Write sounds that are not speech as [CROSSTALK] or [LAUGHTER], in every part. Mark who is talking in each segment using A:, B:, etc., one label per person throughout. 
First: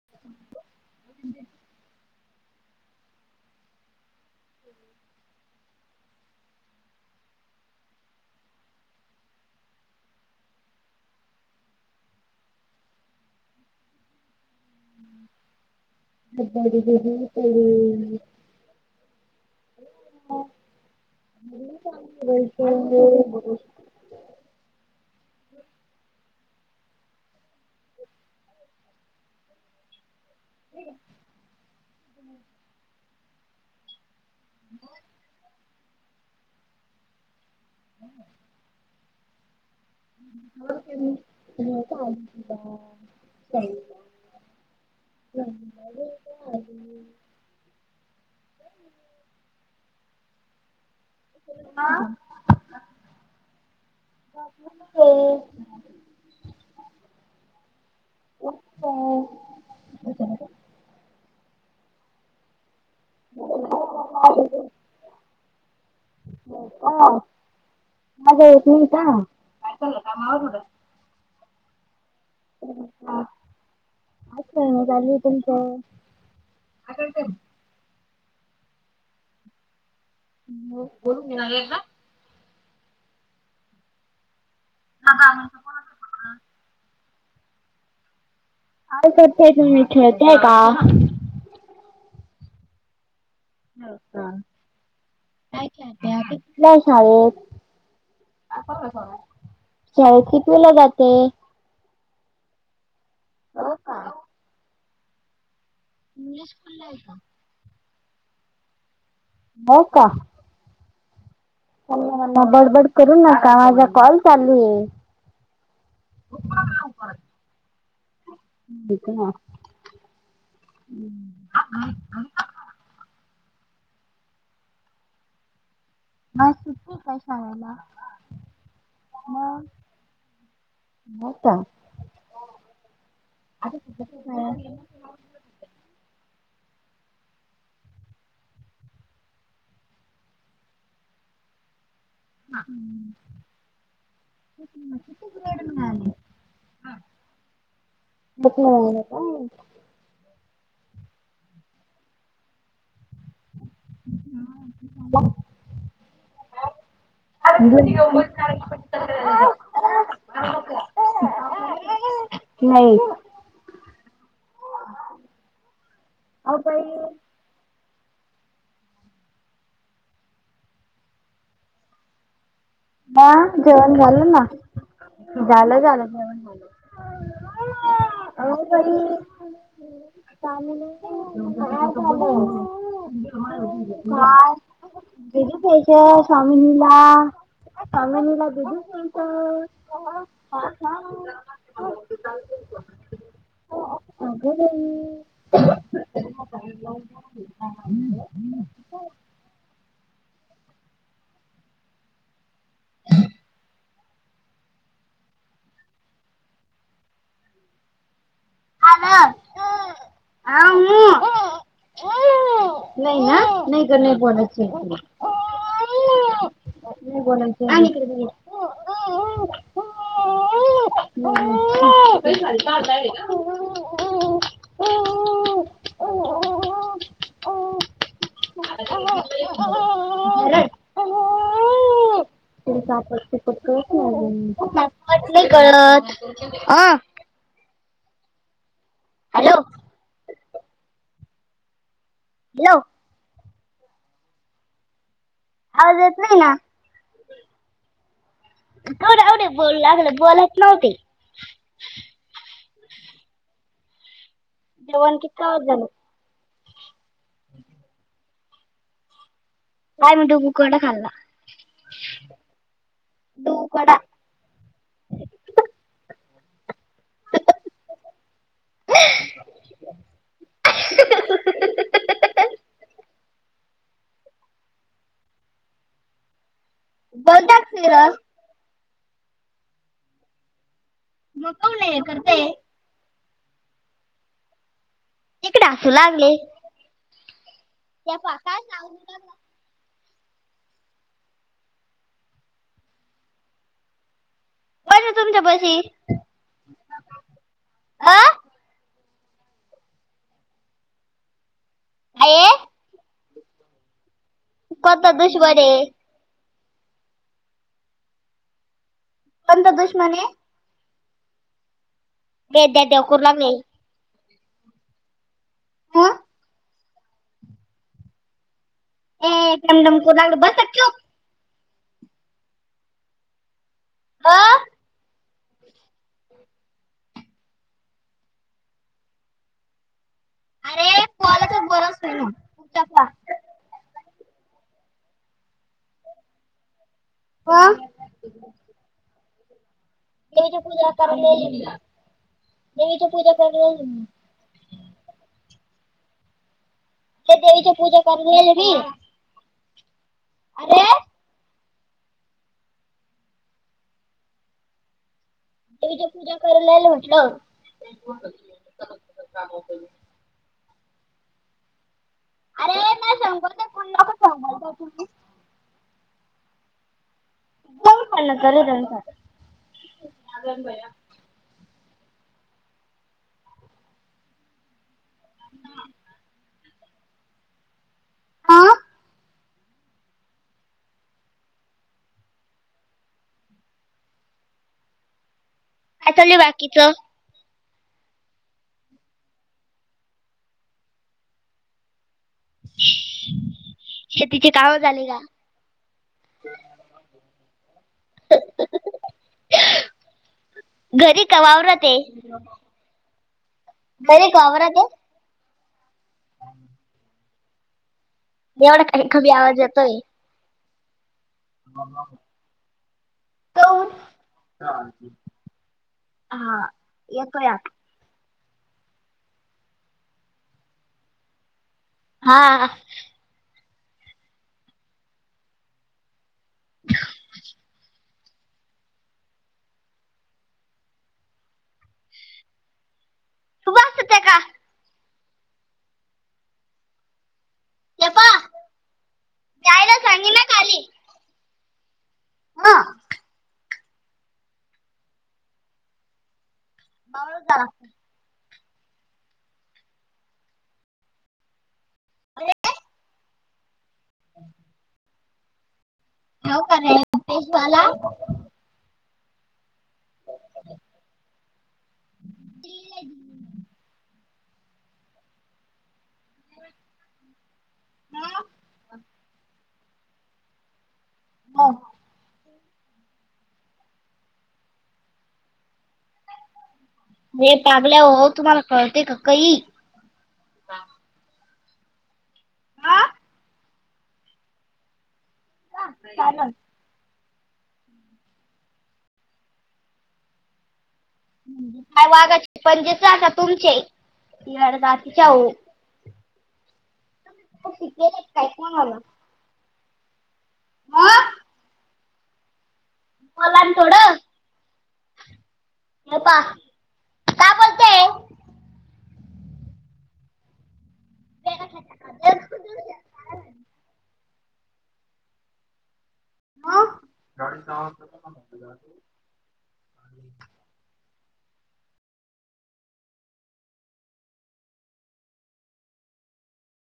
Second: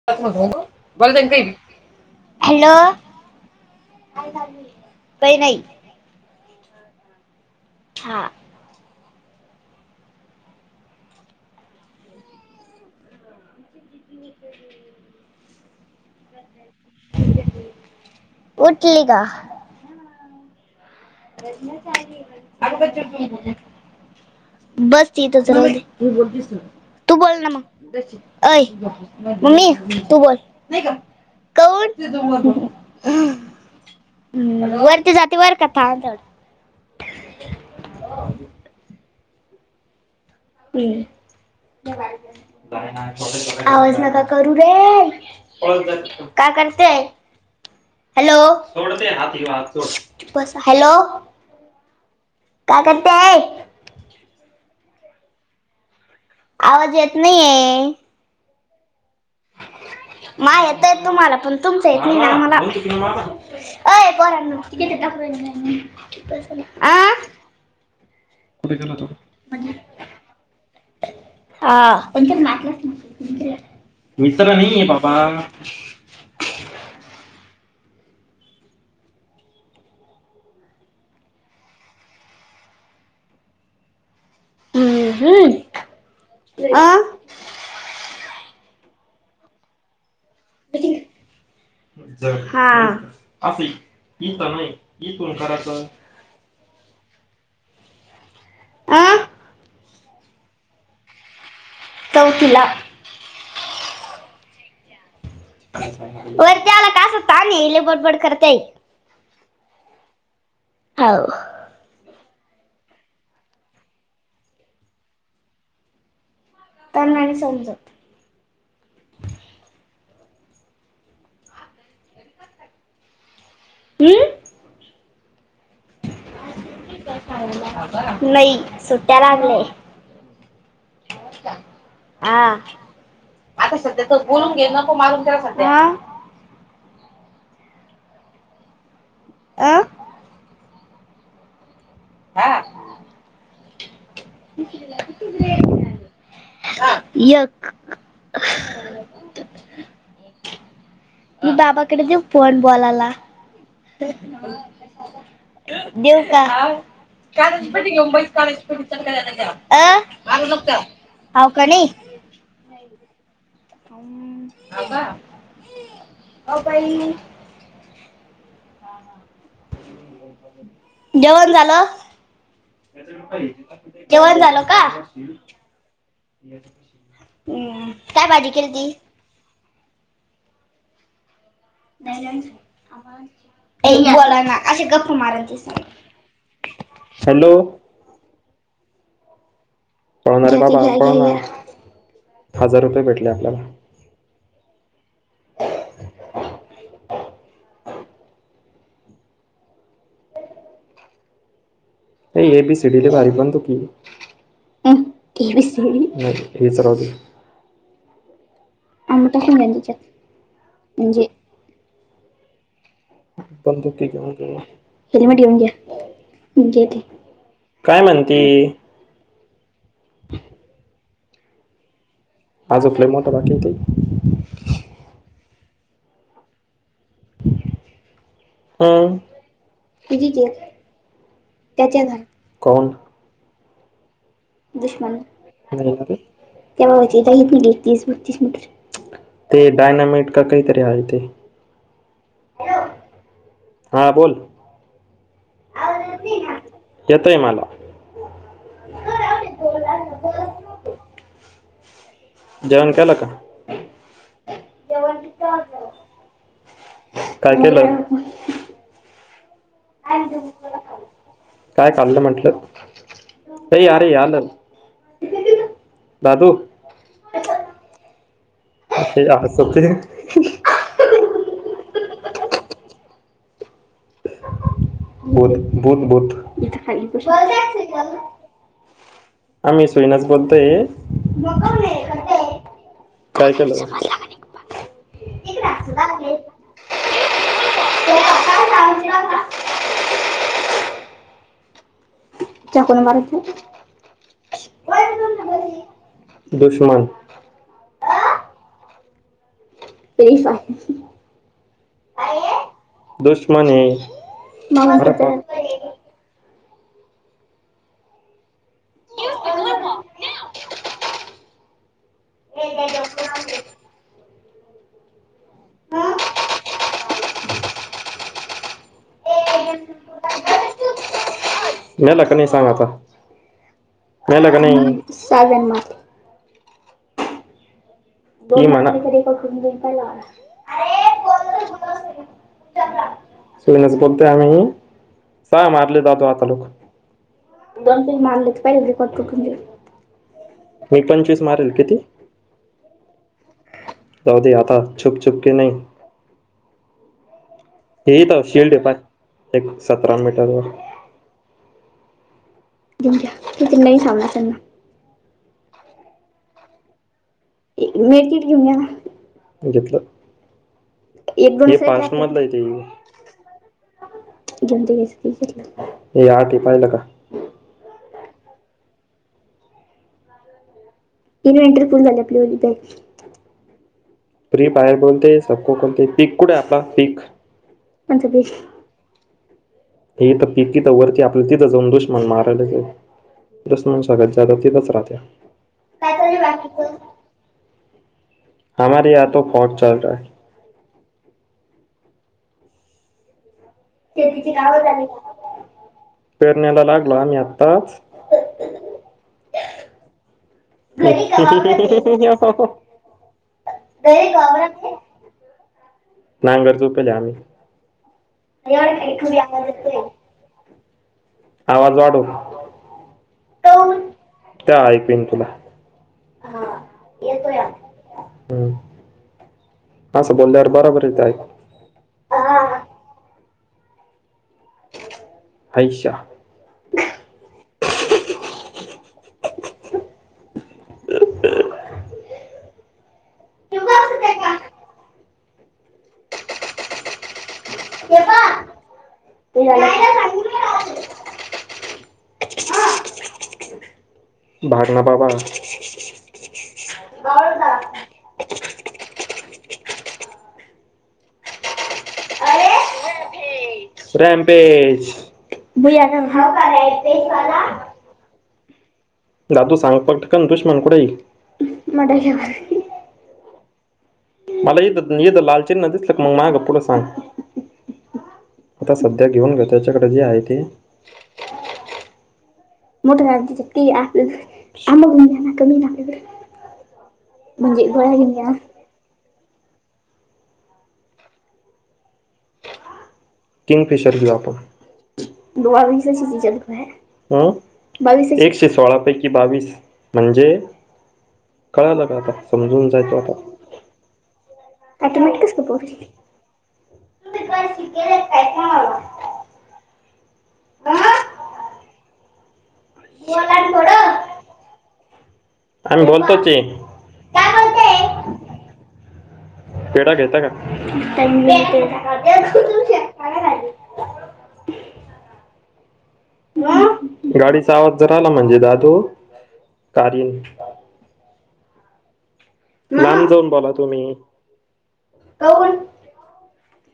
A: [UNINTELLIGIBLE] Hello बई नाही हा
B: माझा येत
A: [INAUDIBLE] उठली का रच अ बस तिथच राहुदे तू बोल न मग अय मम्मी तू बोल. नाही का कौन हम्म वरती जाते वर का थांब थांब
B: [UNINTELLIGIBLE] हम्म
A: हम्,, आवाज नका करू रे ऽकाय करतेय. हॅलो,, हॅलो काय करतेस
B: हो,, [UNINTELLIGIBLE]
A: आवाज येत नाहीये.
B: हो, [UNINTELLIGIBLE]
A: मा येतय तुम्हाला पण,, तुमच येत नाही ना मला अय पोरानों,, आ
B: आवाज एत नाही का
A: [UNINTELLIGIBLE] मित्रांनी
B: आठवण आली
A: बाबा
B: तुमचं. [UNINTELLIGIBLE] बोलून झालय का ह हां,, [UNINTELLIGIBLE]
A: अं
B: काल करताय तुम्ी,, खेळतेय का
A: हा
B: हा.
A: [UNINTELLIGIBLE]
B: कुठल्या शाळेत
A: आ?
B: शाळेत कितवीला जाते.
A: चौथी ला
B: हो, का.
A: वर त्याला कास पाणी लय बडबड करत्याय.
B: हो, का.
A: हाव.
B: [UNINTELLIGIBLE] बडबड करू नका माझा कॉल चालू हे.
A: त्यांना नाही समजत.
B: [UNINTELLIGIBLE]
A: [INAUDIBLE]
B: [UNINTELLIGIBLE]
A: नही सुट्ट्या लागले.
B: हो का
A: हा आता
B: किती
A: सध्या तो
B: ग्रेड
A: बोलून घे
B: मिळाले?
A: नको मारून त्या सध्या. [UNINTELLIGIBLE] हा
B: [UNINTELLIGIBLE]
A: एक
B: पप्या आलं काय.
A: मी बाबाकड देऊ फोन बोलायला. देऊ का
B: मिळाले का?
A: अ हाऊ कॅन नी
B: नाही.
A: हम, आबा..
B: अहो
A: ओ
B: बाई,
A: परी जेवण झालं जेवण झालं का
B: झालं झालं जेवण झालं.
A: हम्म, काय भाजी
B: अहो
A: केली ती.
B: [UNINTELLIGIBLE] [UNINTELLIGIBLE]
A: ए, बोला
B: श्री
A: ना असे गप्प मारत
B: स्वामीलीला स्वामिनीला
A: हॅलो
B: दूध प्यायचं.
A: पळणार [UNINTELLIGIBLE] हजार रुपये भेटले आपल्याला.
B: अग [UNINTELLIGIBLE]
A: ए ए बी सी डी लई भारी म्हणतो की. हम्म ए बी सी डी? नई हेच राहुदे. [UNINTELLIGIBLE] सगळा हेच्यात म्हणजे
B: नई ना? नई ग नई बोलायच
A: हेल्मेट घेऊन घ्या घेते
B: [UNINTELLIGIBLE] [UNINTELLIGIBLE] आण
A: काय
B: इकडे
A: म्हणती
B: [UNINTELLIGIBLE]
A: [INAUDIBLE] आज उपलय मोठा बाकी ते
B: [UNINTELLIGIBLE] [UNINTELLIGIBLE]
A: [INAUDIBLE] हम्म. तीझीच एक त्याच्या [UNINTELLIGIBLE]
B: फत वाट नाही कळत नई अजून [UNINTELLIGIBLE]
A: [UNINTELLIGIBLE] तीस बत्तीस मिनिट.
B: हॅलो
A: ते डायनामेट का काहीतरी आहे ते.
B: हॅलो.
A: हां बोल.
B: आवाज येत नाही ना?
A: येतय मला.
B: केवढं एवढं बोलू लागलं बोलत नव्हती.
A: जेवण केलं का?
B: जेवण किती आवाज झालं
A: [UNINTELLIGIBLE] काय केलं? [UNINTELLIGIBLE]
B: आम्ही [UNINTELLIGIBLE] वडा खाल्ला.
A: काय चालल म्हटलं?
B: डुबू
A: ते
B: कडा
A: यारे आलं. दादू? ते अस ते
B: [INAUDIBLE]
A: बोल बोध बोध. इथखाली
B: बोलतात सिरस
A: [UNINTELLIGIBLE] आम्ही सैनास बोलतय. मग
B: कोण
A: कोन्हे
B: हे करते
A: [UNINTELLIGIBLE] काय झालं [UNINTELLIGIBLE]
B: तकडे असू लागले. त्या पाका ला [UNINTELLIGIBLE]
A: चाकू ने माराचे [UNINTELLIGIBLE]
B: तुमच्या बशी.
A: दुश्मन
B: अ?
A: ते
B: आहे
A: [UNINTELLIGIBLE] दुश्मने.
B: कोणता दुश्मन ए? कोणता दुश्मन ए? वेद्या देडेवकूर [UNINTELLIGIBLE] हं?
A: हा?
B: ए डमडम करू लागले बस चुप
A: [UNINTELLIGIBLE] गेला का नाही सांग आता?
B: अ
A: मेला का नाही? [UNINTELLIGIBLE] दोन तरी कून घेताय ला.
B: अरे कोणाचा बरंच नाही ना तुमच्या पा
A: [UNINTELLIGIBLE] सुरइनस बोलतोय आम्ही. सा मारले जातो आता लवकर.
B: आ?
A: [UNINTELLIGIBLE] मी
B: देवीची पूजा करून
A: पंचवीस
B: राहिली
A: मारल, किती?
B: मी इथ पूजा करणार. [UNINTELLIGIBLE]
A: जाऊदे आता, छुप छुप के नई.
B: [UNINTELLIGIBLE]
A: हेे इथ
B: राहिली
A: शिल्
B: मी
A: ट पाय एक सतरा मीटर वर.
B: अरे
A: दिऊ का् तितीन नाही [UNINTELLIGIBLE]
B: तेच्या पूजा कयलाला म्हटलं.
A: मेथी घेऊन या. घेतल एक दोन मधलं हाय ते.
B: अरे नाही सांगू ते कोण नको सांगू
A: [UNINTELLIGIBLE] हे आटी पाहिलं का?
B: हो ल कर [UNINTELLIGIBLE]
A: इनवनट्री झाली होती काय? फ्री फयर बोलते सबको कोणते पीक कुठे आपला पीक? कोणत पिक?
B: हा
A: हे हिथ त पिकी तिथ वरती आपलं तिथं जाऊन दुश म्हण मारयलंच. दुश्मन सर्वात जादा तिथच राहतात.
B: काय चालु बाकीचं?
A: हमारे या तो फौग चल रहा है.
B: [UNINTELLIGIBLE]
A: ते तिची गाव झाली का? पेरण्याला लागलो आम्ही आत्ताच. स [UNINTELLIGIBLE]
B: घरी का
A: [UNINTELLIGIBLE]
B: वावरात आहे घरी का वावरात आहे
A: नांगर चूपल्या आम्ही.
B: यवढा काय कमी आवाज येतोय?
A: आवाज वाढव. काऊन? त्या ऐकवीन तुला
B: हा येतोया आता.
A: हम्म असं बोंड्यावर बराबर येत आयकु.
B: हा..
A: हैशा.
B: [UNINTELLIGIBLE] तु बसते का? ते पा
A: ते
B: जायला सांगे ना
A: झालं.
B: खाली हा
A: भाग न बाबा.
B: ब का [UNINTELLIGIBLE] अरे..
A: रॅमपेश भैया साग हा
B: हो
A: का
B: रे
A: रॅमपेश वाला.
B: पेशवाला
A: दातू सांग पटकन दुश्मन कुठय मटाच्या घरात. मला इत, इत लालचिन्ह दिस म ग पुढ सांग आता सध्या घेऊन घेतो. त्याच्याकडे जे आहे ते.
B: हा.
A: मोठ ती आमोलून घना कमी नाही.
B: हे पागल्या हो तुम्हाला कळते का कही.
A: किंगफिशर घेऊ आपण. अ बाविस, एकशे सोळा पैकी बावीस म्हणजे. कळाला
B: काय
A: का आता
B: वागाचे
A: समजून
B: पंजेच
A: जायतु आता.
B: तुमचे तिकडे जातीच्या हो
A: आटोमॅटिकस कस काय पोहोचले.
B: शिकलेले काय कोणाला? हं?
A: आं..
B: बलाण थोडं.
A: आम्ही बोलतोच हे काय म्हणताये. पेडा घेता का देऊ का तुमच्या
B: बोलते
A: काना खाली.
B: ह
A: गाडीचा आवाज जरा आला म्हणजे दादू कार लांब जाऊन बोला तुम्ही, काऊन?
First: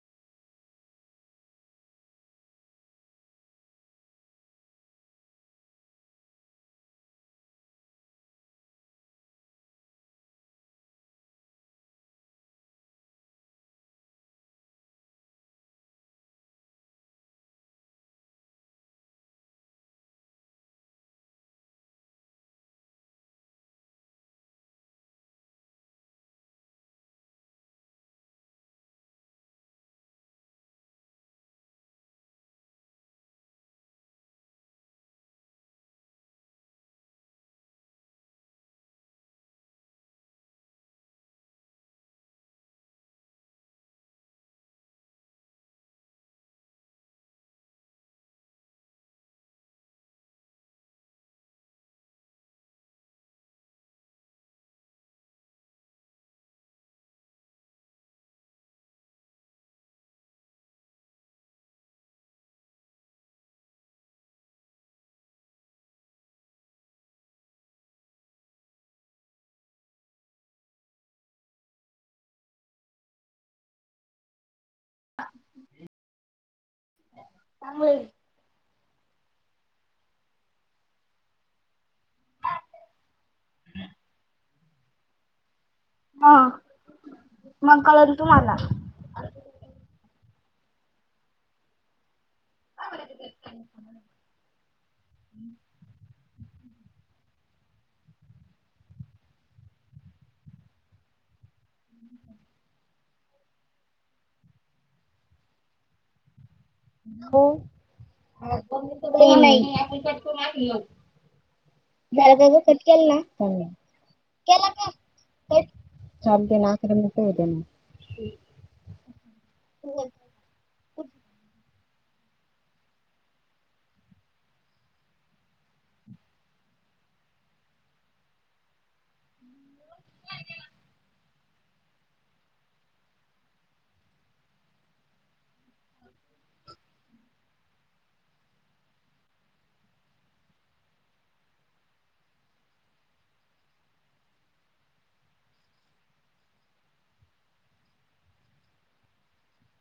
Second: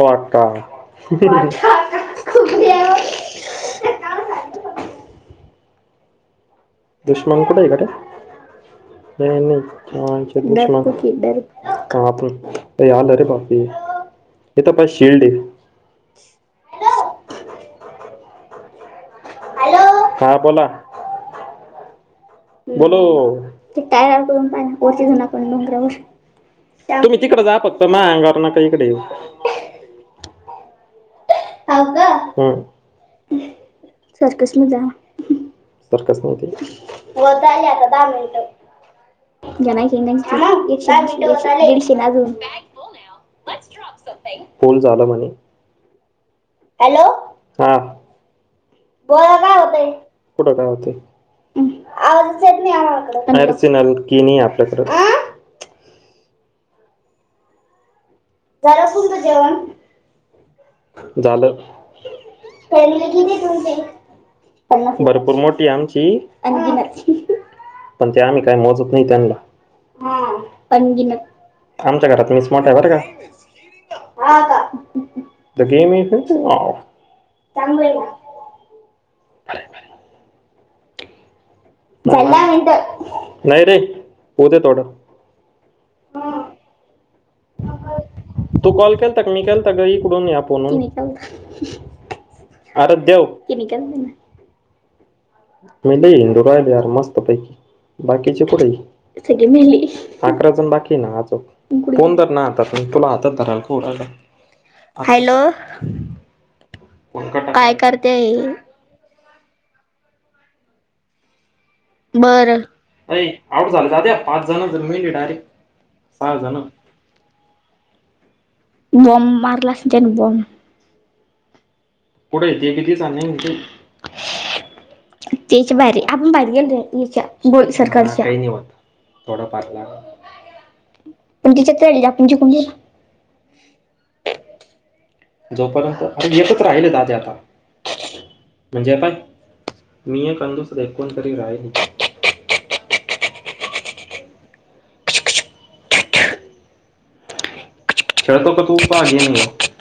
A: ओ आक्का [UNINTELLIGIBLE] दुश्मन कुट आहे गड्या नाही, नाही. आमचे दुश्मन ते आलरे बापरे. तिथ पा शेल्ड हे. हॅलो! हा बोला. बोलो, [UNINTELLIGIBLE] तुम्ही तिकडे जाता म अंगार ना का इकडे ये. हो का सरकस म जा सर वली आता दहा मिनिट [UNINTELLIGIBLE] [UNINTELLIGIBLE] फोण झाला माझा. हॅलो! हा बोला काय होते, कुठे काय होते. नरसिनल किनी आपल्याकड. झालं असलत जेवण झालं. प गेले कोणते भरपूर मोठी आमची आणी. पण त्या आम्ही काही मोजत नाही त्यांना. आमच्या घरात मी स्मट आहे बर का! का गेम त [UNINTELLIGIBLE] बरर! नाही रे! उद्या तोडा.
B: हा मग कळल तुम्हाला.
A: टक्निकल तगळीकडून या फण. अर देव [UNINTELLIGIBLE] म हिंदू राहिलेर मस्त पैकी बाकीचे पुढेली. अकरा जण बाकी ना अ पण फोन दर ना आत तुला हातात धराल का. हॅलो!
B: हो,
A: काय करते
B: [UNINTELLIGIBLE] झाल का गं
A: बरं
B: कट केल ना
A: अय
B: सं
A: आउट झालं दाद्या पाच जण
B: केला
A: जर
B: का?
A: मेली डायरेक्ट सहा
B: तर म हो ना.
A: बॉम्ब मारला अस
B: हो
A: त्याने बॉम्ब. पुढे येत किती जा म्ह त्याच्या बाहेर आपण बाहेर गेल र याच्या बो सरकारच्या. थोडं पारला. पण तिच्यातली आपणची कु जोपर्यंत अर येतच राहिले दादे आता. म्हणजे पाय मी एक कोस एकोण तरी रा आहे. खेळतो का तू पा गेम हे.